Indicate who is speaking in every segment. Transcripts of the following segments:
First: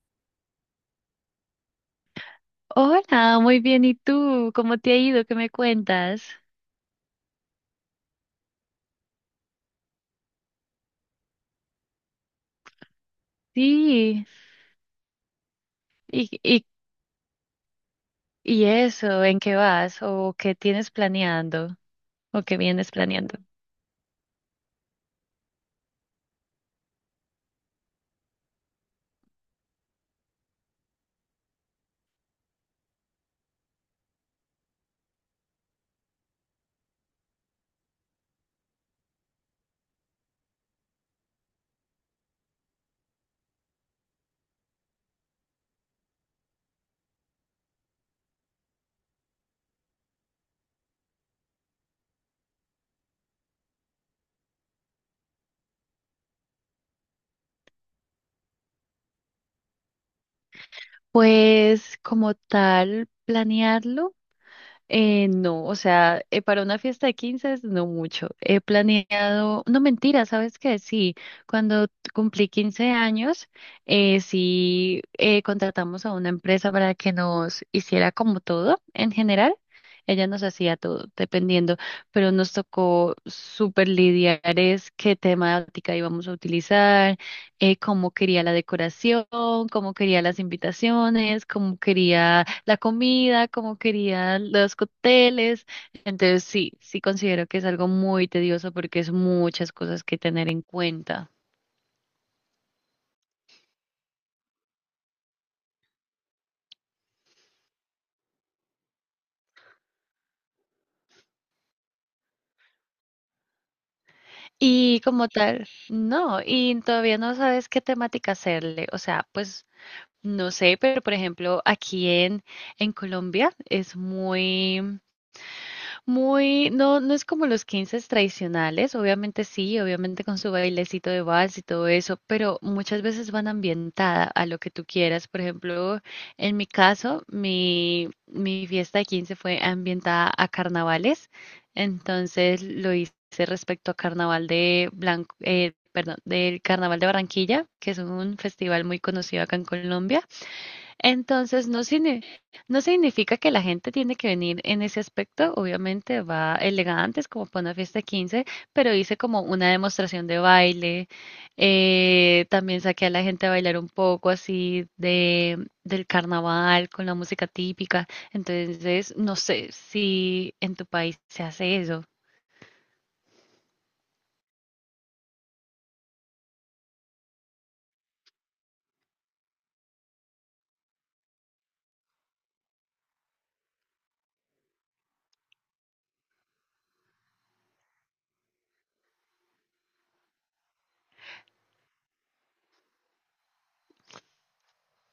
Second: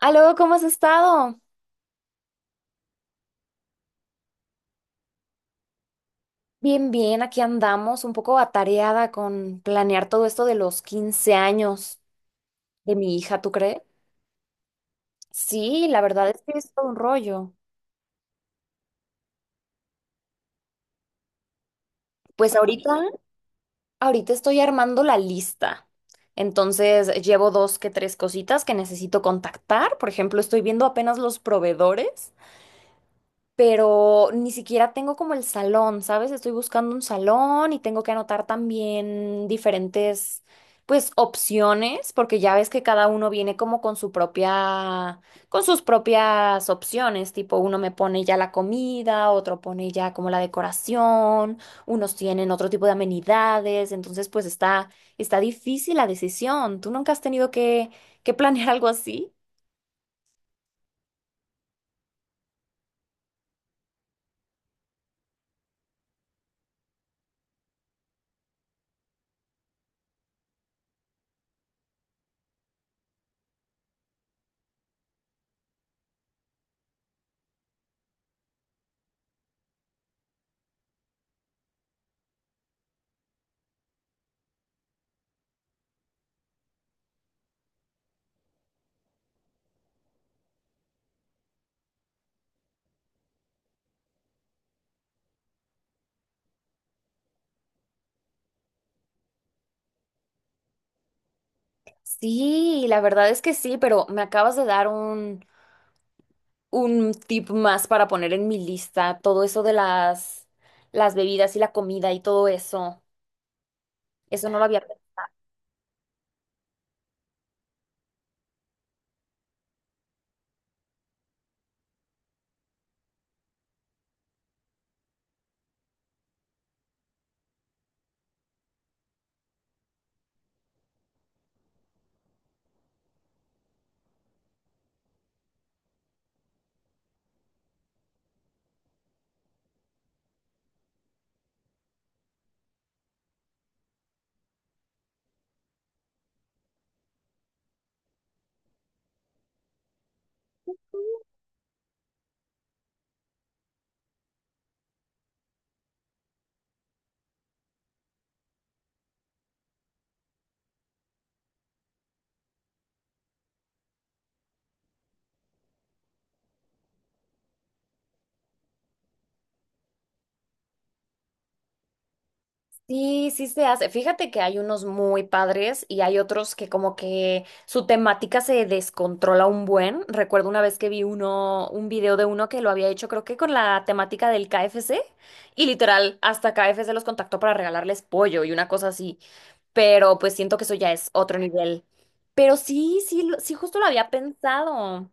Speaker 1: Aló, ¿cómo has estado?
Speaker 2: Hola, muy bien. ¿Y tú? ¿Cómo te ha ido? ¿Qué me cuentas?
Speaker 1: Bien, aquí andamos, un poco atareada con planear todo esto de los 15 años de mi hija, ¿tú crees?
Speaker 2: Sí.
Speaker 1: Sí, la verdad
Speaker 2: ¿Y,
Speaker 1: es que
Speaker 2: y,
Speaker 1: es todo un rollo.
Speaker 2: y eso? ¿En qué vas? ¿O qué tienes planeando? ¿O
Speaker 1: Pues
Speaker 2: qué vienes
Speaker 1: ahorita,
Speaker 2: planeando?
Speaker 1: ahorita estoy armando la lista. Entonces, llevo dos que tres cositas que necesito contactar. Por ejemplo, estoy viendo apenas los proveedores, pero ni siquiera tengo como el salón, ¿sabes? Estoy buscando un salón y tengo que anotar también diferentes, pues, opciones, porque ya ves que cada uno viene como con su propia, con sus propias opciones, tipo uno me pone ya la comida, otro pone ya como la decoración, unos tienen otro tipo de amenidades, entonces pues está difícil la decisión. ¿Tú nunca has tenido que planear algo así?
Speaker 2: Pues como tal, planearlo. No, o sea, para una fiesta de 15 es no mucho. He planeado, no mentira, ¿sabes qué? Sí, cuando cumplí 15 años, sí contratamos a una empresa para que nos hiciera como todo en general. Ella nos hacía todo, dependiendo, pero nos tocó súper lidiar es qué temática íbamos a utilizar, cómo quería la decoración, cómo quería las invitaciones, cómo quería la comida, cómo quería los cócteles. Entonces sí, sí considero que es algo muy tedioso porque es muchas cosas que tener en cuenta.
Speaker 1: Sí, la verdad es que sí, pero me acabas de dar un tip más para poner en mi lista todo eso de las bebidas y la comida y todo eso. Eso no lo había
Speaker 2: Y
Speaker 1: pensado.
Speaker 2: como tal, no, y todavía no sabes qué temática hacerle. O sea, pues no sé, pero por ejemplo, en Colombia es muy... Muy, no, no es como los 15 tradicionales, obviamente sí, obviamente con su bailecito de vals y todo eso, pero muchas veces van ambientada a lo que tú quieras. Por ejemplo, en mi caso, mi fiesta de 15 fue ambientada a carnavales, entonces lo hice respecto a carnaval de Blanco, perdón, del Carnaval de Barranquilla, que es un festival muy conocido acá en Colombia. Entonces, no, no significa que la gente tiene que venir en ese aspecto. Obviamente va elegantes como para una fiesta de 15, pero hice como una demostración de baile. También saqué a la gente a bailar un poco así de, del carnaval con la música típica. Entonces, no sé si en tu país se hace eso.
Speaker 1: Sí, sí se hace. Fíjate que hay unos muy padres y hay otros que como que su temática se descontrola un buen. Recuerdo una vez que vi uno, un video de uno que lo había hecho, creo que con la temática del KFC, y literal hasta KFC los contactó para regalarles pollo y una cosa así. Pero pues siento que eso ya es otro nivel. Pero sí, sí, sí justo lo había pensado.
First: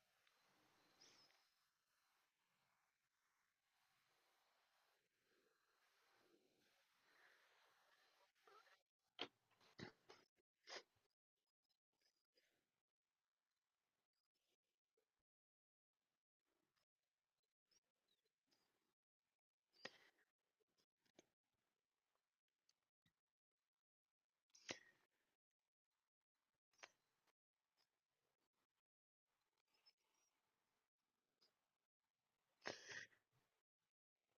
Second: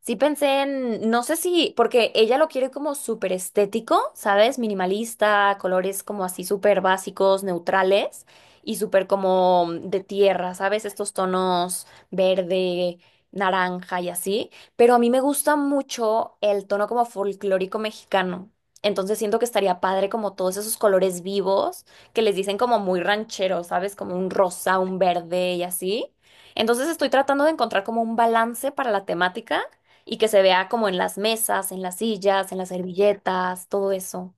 Speaker 1: Sí pensé en, no sé si, porque ella lo quiere como súper estético, ¿sabes? Minimalista, colores como así súper básicos, neutrales y súper como de tierra, ¿sabes? Estos tonos verde, naranja y así. Pero a mí me gusta mucho el tono como folclórico mexicano. Entonces siento que estaría padre como todos esos colores vivos que les dicen como muy rancheros, ¿sabes? Como un rosa, un verde y así. Entonces estoy tratando de encontrar como un balance para la temática y que se vea como en las mesas, en las sillas, en las servilletas, todo eso.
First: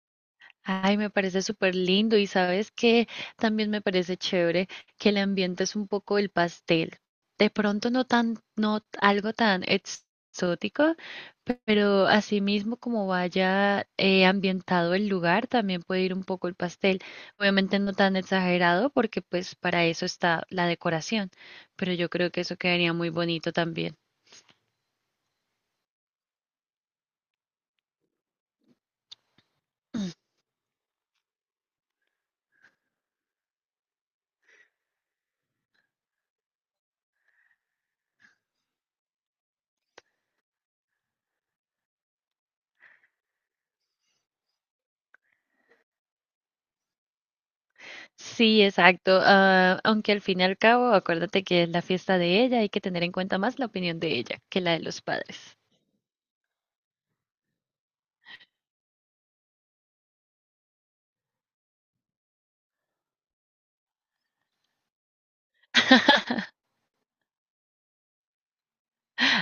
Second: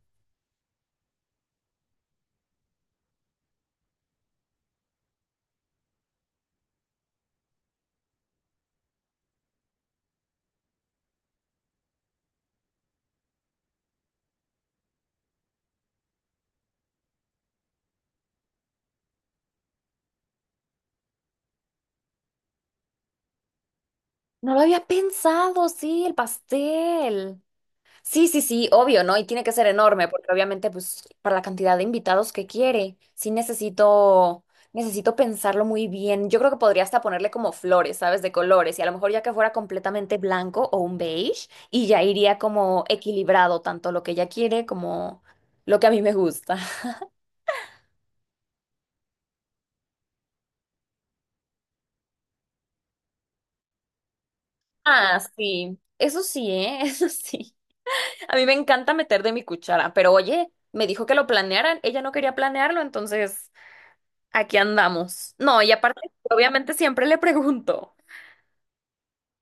Speaker 2: Ay, me parece súper lindo y sabes que también me parece chévere que el ambiente es un poco el pastel. De pronto no tan, no t- algo tan exótico, pero asimismo como vaya ambientado el lugar, también puede ir un poco el pastel. Obviamente no tan exagerado porque pues para eso está la decoración, pero yo creo que eso quedaría muy bonito también.
Speaker 1: No lo había pensado, sí, el pastel. Sí, sí, sí, obvio, ¿no? Y tiene que ser enorme, porque obviamente, pues, para la cantidad de invitados que quiere, sí necesito, necesito pensarlo muy bien. Yo creo que podría hasta ponerle como flores, ¿sabes? De colores, y a lo mejor ya que fuera completamente blanco o un beige, y ya iría como equilibrado, tanto lo que ella quiere como lo que a mí me gusta.
Speaker 2: Sí, exacto. Aunque al fin y al cabo, acuérdate que es la fiesta de ella, hay que tener en cuenta más la opinión de ella que la de los
Speaker 1: Ah,
Speaker 2: padres.
Speaker 1: sí, eso sí, ¿eh? Eso sí. A mí me encanta meter de mi cuchara, pero oye, me dijo que lo planearan, ella no quería planearlo, entonces aquí andamos. No, y aparte, obviamente siempre le pregunto,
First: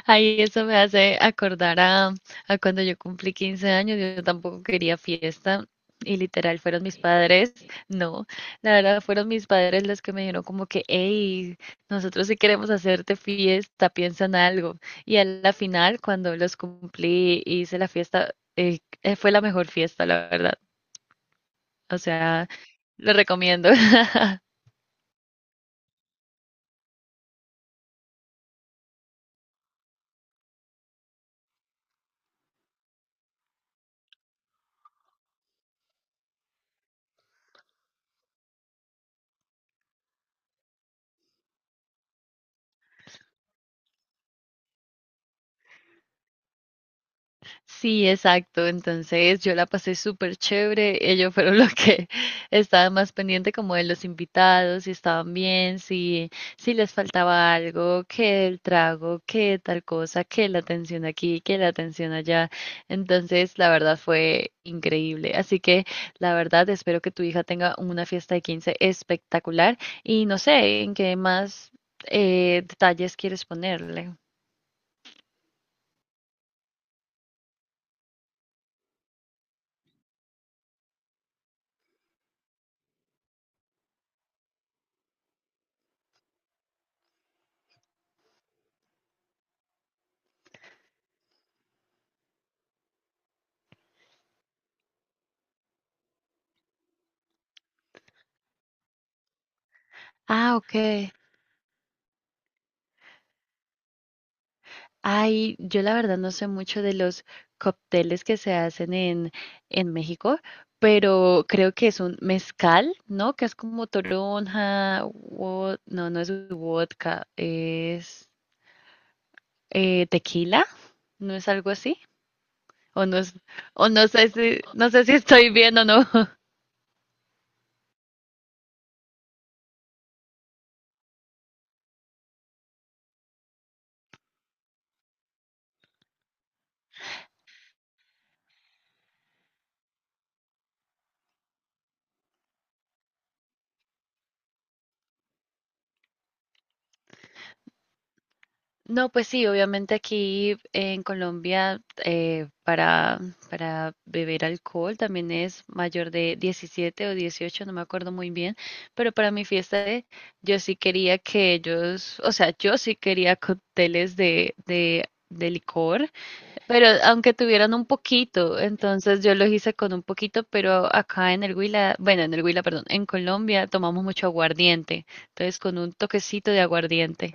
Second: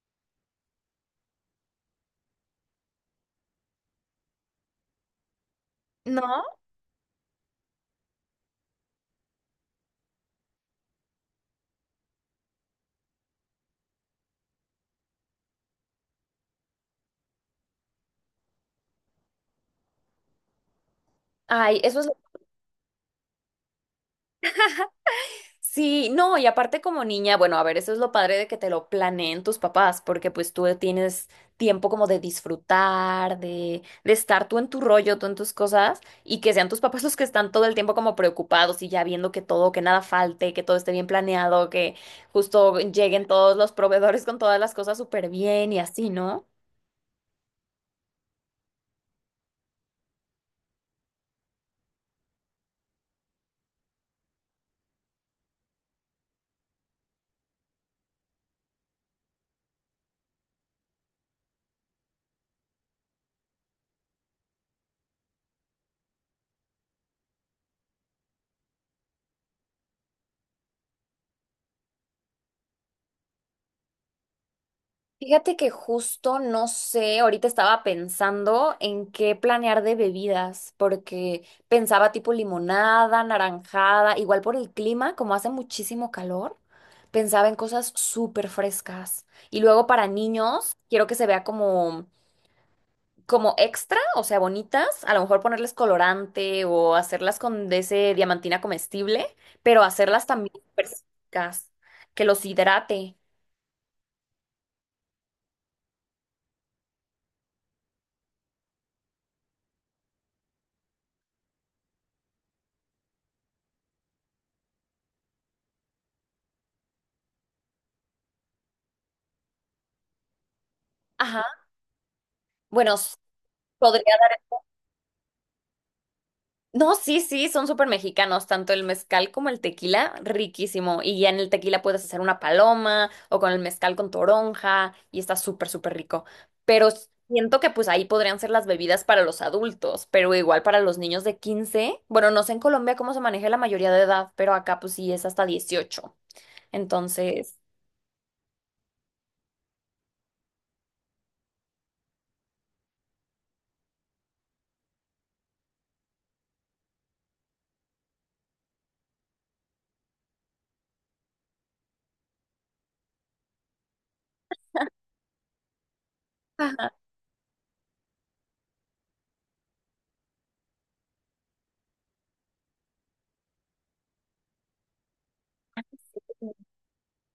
Speaker 2: Ahí eso me hace acordar a cuando yo cumplí 15 años, yo tampoco quería fiesta y
Speaker 1: ¿no?
Speaker 2: literal fueron mis padres, no, la verdad fueron mis padres los que me dijeron como que, hey, nosotros sí queremos hacerte fiesta, piensa en algo. Y a la final, cuando los cumplí, y hice la fiesta, fue la mejor fiesta, la verdad.
Speaker 1: Ay,
Speaker 2: O
Speaker 1: eso es.
Speaker 2: sea, lo recomiendo.
Speaker 1: Sí, no, y aparte como niña, bueno, a ver, eso es lo padre de que te lo planeen tus papás, porque pues tú tienes tiempo como de disfrutar, de estar tú en tu rollo, tú en tus cosas, y que sean tus papás los que están todo el tiempo como preocupados y ya viendo que todo, que nada falte, que todo esté bien planeado, que justo lleguen todos los proveedores con todas las cosas súper bien y así, ¿no?
Speaker 2: Sí, exacto. Entonces yo la pasé súper chévere. Ellos fueron los que estaban más pendientes como de los invitados, si estaban bien, si, si les faltaba algo, que el trago, que tal cosa, que la atención aquí, que la atención allá. Entonces, la verdad fue increíble. Así que, la verdad, espero que tu hija tenga una fiesta de 15 espectacular y no sé en qué más detalles quieres ponerle.
Speaker 1: Fíjate que justo no sé, ahorita estaba pensando en qué planear de bebidas, porque pensaba tipo limonada, naranjada, igual por el clima, como hace muchísimo calor, pensaba en cosas súper frescas. Y luego para niños, quiero que se vea como, como extra, o sea, bonitas, a lo mejor ponerles colorante o hacerlas con de ese diamantina comestible, pero hacerlas también
Speaker 2: Ah, ok.
Speaker 1: súper secas, que los hidrate.
Speaker 2: Ay, yo la verdad no sé mucho de los cócteles que se hacen en México, pero creo que es un mezcal, ¿no? Que es como toronja, no, no es vodka, es tequila, ¿no
Speaker 1: Ajá.
Speaker 2: es algo así?
Speaker 1: Bueno,
Speaker 2: O no es, o no
Speaker 1: podría.
Speaker 2: sé si, no sé si estoy bien o no.
Speaker 1: No, sí, sí, son súper mexicanos, tanto el mezcal como el tequila, riquísimo. Y ya en el tequila puedes hacer una paloma o con el mezcal con toronja y está súper, súper rico. Pero siento que pues ahí podrían ser las bebidas para los adultos, pero igual para los niños de quince. Bueno, no sé en Colombia cómo se maneja la mayoría de edad, pero acá pues sí es hasta dieciocho. Entonces,
Speaker 2: No, pues sí, obviamente aquí en Colombia para beber alcohol también es mayor de 17 o 18, no me acuerdo muy bien, pero para mi yo sí quería que ellos, o sea, yo sí quería cócteles de licor, pero
Speaker 1: ajá,
Speaker 2: aunque tuvieran un poquito, entonces yo los hice con un poquito, pero acá en el Huila, bueno, en el Huila, perdón, en Colombia tomamos mucho aguardiente, entonces con un toquecito de aguardiente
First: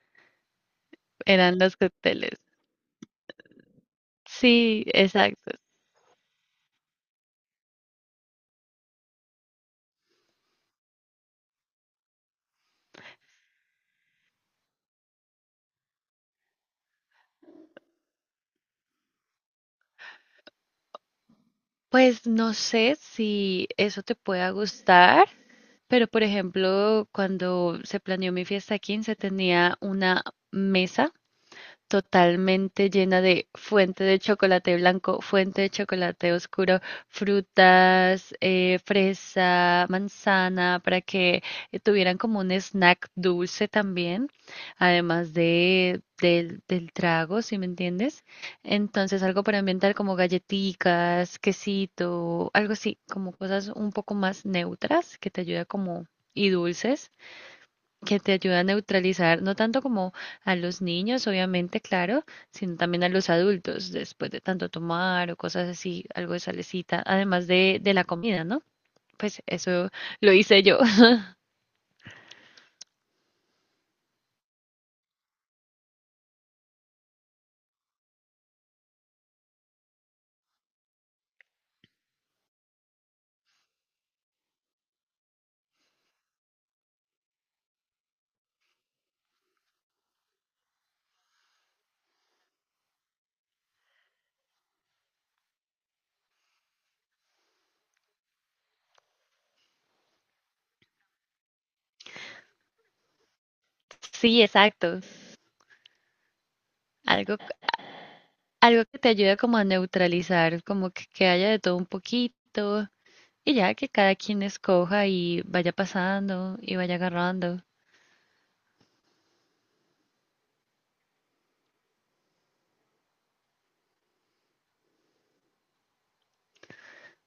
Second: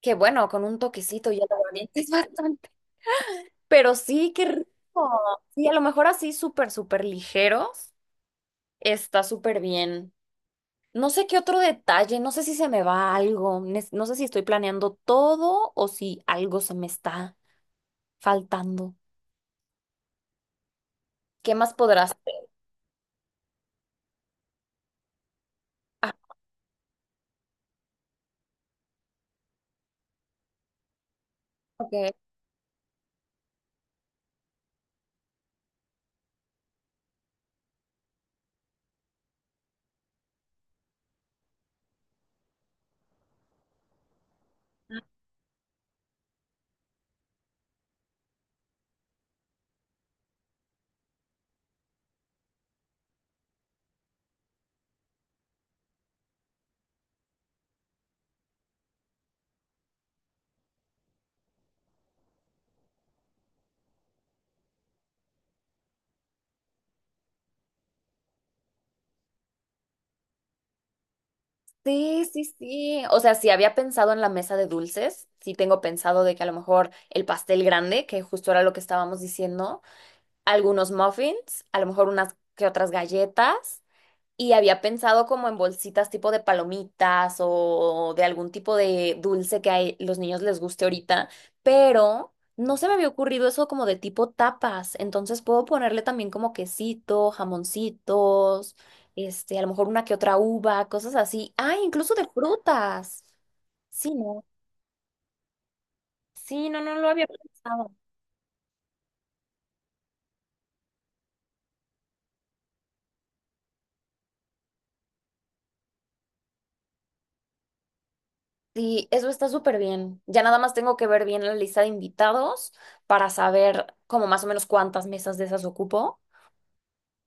Speaker 1: que bueno, con un toquecito ya lo
Speaker 2: eran los
Speaker 1: es
Speaker 2: cócteles.
Speaker 1: bastante. Pero sí, qué rico.
Speaker 2: Sí, exacto.
Speaker 1: Sí, a lo mejor así súper, súper ligeros. Está súper bien. No sé qué otro detalle, no sé si se me va algo, no sé si estoy planeando todo o si algo se me está faltando. ¿Qué más podrás
Speaker 2: Pues
Speaker 1: hacer?
Speaker 2: no sé si eso te pueda gustar, pero
Speaker 1: Ah,
Speaker 2: por ejemplo, cuando se planeó mi fiesta de 15 tenía una mesa
Speaker 1: ok.
Speaker 2: totalmente llena de fuente de chocolate blanco, fuente de chocolate oscuro, frutas, fresa, manzana, para que tuvieran como un snack dulce también, además del trago, si me entiendes. Entonces, algo para ambientar como galletitas, quesito, algo así, como cosas un poco más neutras que te ayuda como y dulces que te ayuda a neutralizar, no tanto como a los niños, obviamente, claro, sino también a los adultos, después de tanto tomar o cosas así, algo de salecita, además de la comida, ¿no? Pues eso lo hice yo.
Speaker 1: Sí, sí, sí. O sea, si había pensado en la mesa de dulces, sí tengo pensado de que a lo mejor el pastel grande, que justo era lo que estábamos diciendo, algunos muffins, a lo mejor unas que otras galletas. Y había pensado como en bolsitas tipo de palomitas o de algún tipo de dulce que a los niños les guste ahorita, pero no se me había ocurrido eso como de tipo tapas. Entonces puedo ponerle también como quesito, jamoncitos, este, a lo mejor una que otra uva, cosas así. Ah, incluso de frutas. Sí,
Speaker 2: Sí,
Speaker 1: no.
Speaker 2: exacto.
Speaker 1: Sí, no, no lo había
Speaker 2: Algo,
Speaker 1: pensado.
Speaker 2: Algo que te ayuda como a neutralizar, como que haya de todo un poquito, y ya que cada quien escoja y vaya pasando y vaya agarrando.
Speaker 1: Sí, eso está súper bien. Ya nada más tengo que ver bien la lista de invitados para saber como más o menos cuántas mesas de esas ocupo,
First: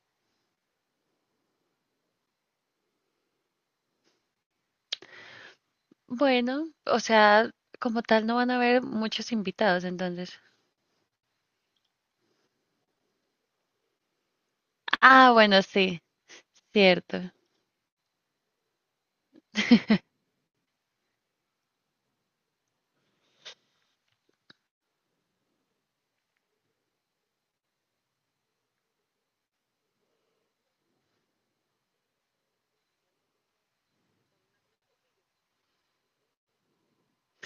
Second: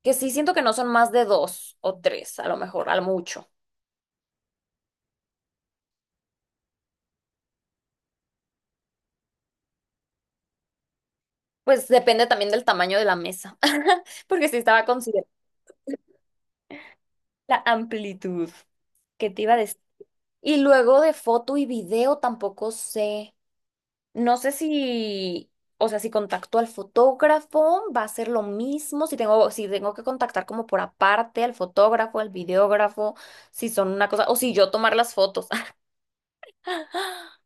Speaker 1: que sí siento que no son más de dos o tres, a lo mejor, al mucho.
Speaker 2: Bueno, o sea, como tal no van a haber muchos invitados, entonces.
Speaker 1: Pues depende también del tamaño de la mesa, porque sí estaba considerando
Speaker 2: Ah, bueno, sí, cierto.
Speaker 1: la amplitud que te iba a decir. Y luego de foto y video tampoco sé, no sé si, o sea, si contacto al fotógrafo va a ser lo mismo, si tengo que contactar como por aparte al fotógrafo, al videógrafo, si son una cosa, o si yo tomar las fotos.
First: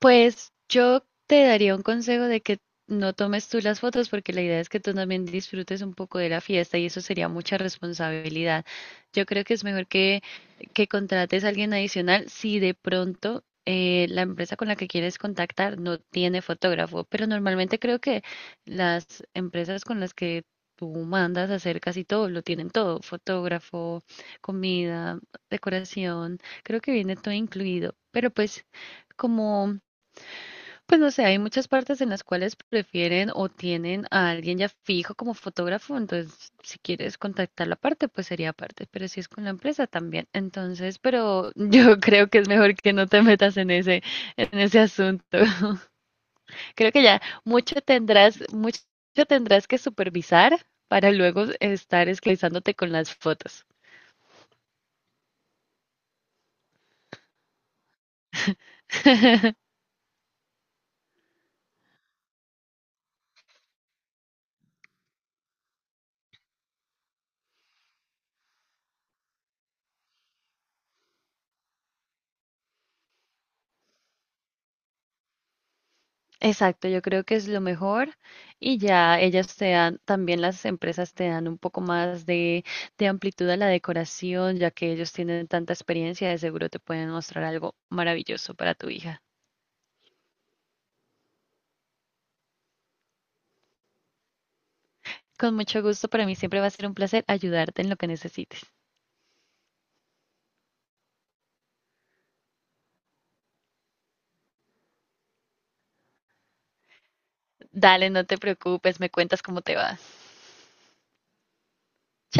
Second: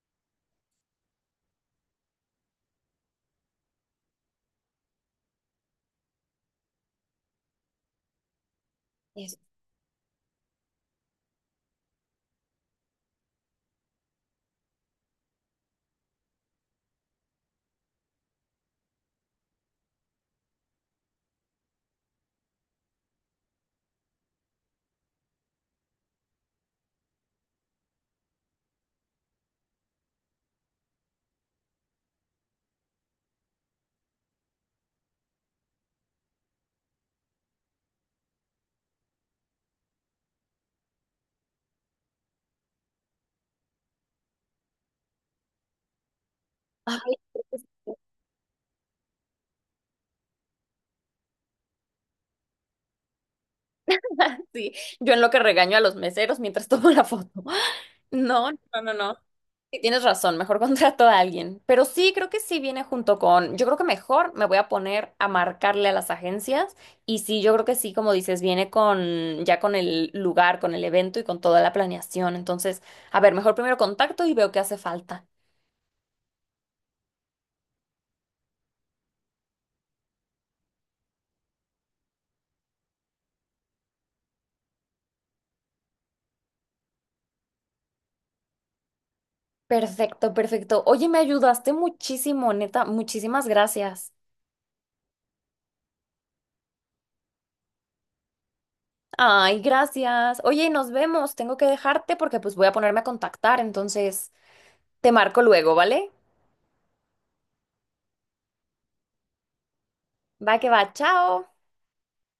Speaker 2: Pues yo te daría un consejo de que no tomes tú las fotos porque la idea es que tú también disfrutes un poco de la fiesta y eso sería mucha responsabilidad. Yo
Speaker 1: Eso.
Speaker 2: creo que es mejor que contrates a alguien adicional si de pronto la empresa con la que quieres contactar no tiene fotógrafo, pero normalmente creo que las empresas con las que tú mandas a hacer casi todo, lo tienen todo, fotógrafo, comida, decoración, creo que viene todo incluido, pero pues como pues no sé, hay muchas partes en las cuales prefieren o tienen a alguien ya fijo como fotógrafo, entonces si quieres contactar la parte, pues sería aparte, pero si es con la empresa también. Entonces, pero yo creo que es mejor que no te metas en en ese asunto. Creo que
Speaker 1: Ay,
Speaker 2: ya mucho tendrás que supervisar para luego estar esclavizándote con las fotos.
Speaker 1: sí, yo en lo que regaño a los meseros mientras tomo la foto. No, no, no, no. Sí, tienes razón, mejor contrato a alguien. Pero sí, creo que sí viene junto con, yo creo que mejor me voy a poner a marcarle a las agencias y sí, yo creo que sí, como dices, viene con ya con el lugar, con el evento y con toda la planeación. Entonces, a ver, mejor primero contacto y veo qué hace falta.
Speaker 2: Exacto, yo creo que es lo mejor y ya ellas te dan, también las empresas te dan un poco más de amplitud a la decoración, ya que ellos tienen tanta experiencia, de seguro te pueden mostrar algo maravilloso para tu hija.
Speaker 1: Perfecto, perfecto. Oye, me ayudaste muchísimo, neta, muchísimas gracias.
Speaker 2: Con mucho gusto, para mí siempre va a ser un placer ayudarte en lo que necesites.
Speaker 1: Ay, gracias. Oye, nos vemos. Tengo que dejarte porque pues voy a ponerme a contactar, entonces te marco luego, ¿vale?
Speaker 2: Dale, no te preocupes, me cuentas cómo te va.
Speaker 1: Va que va, chao.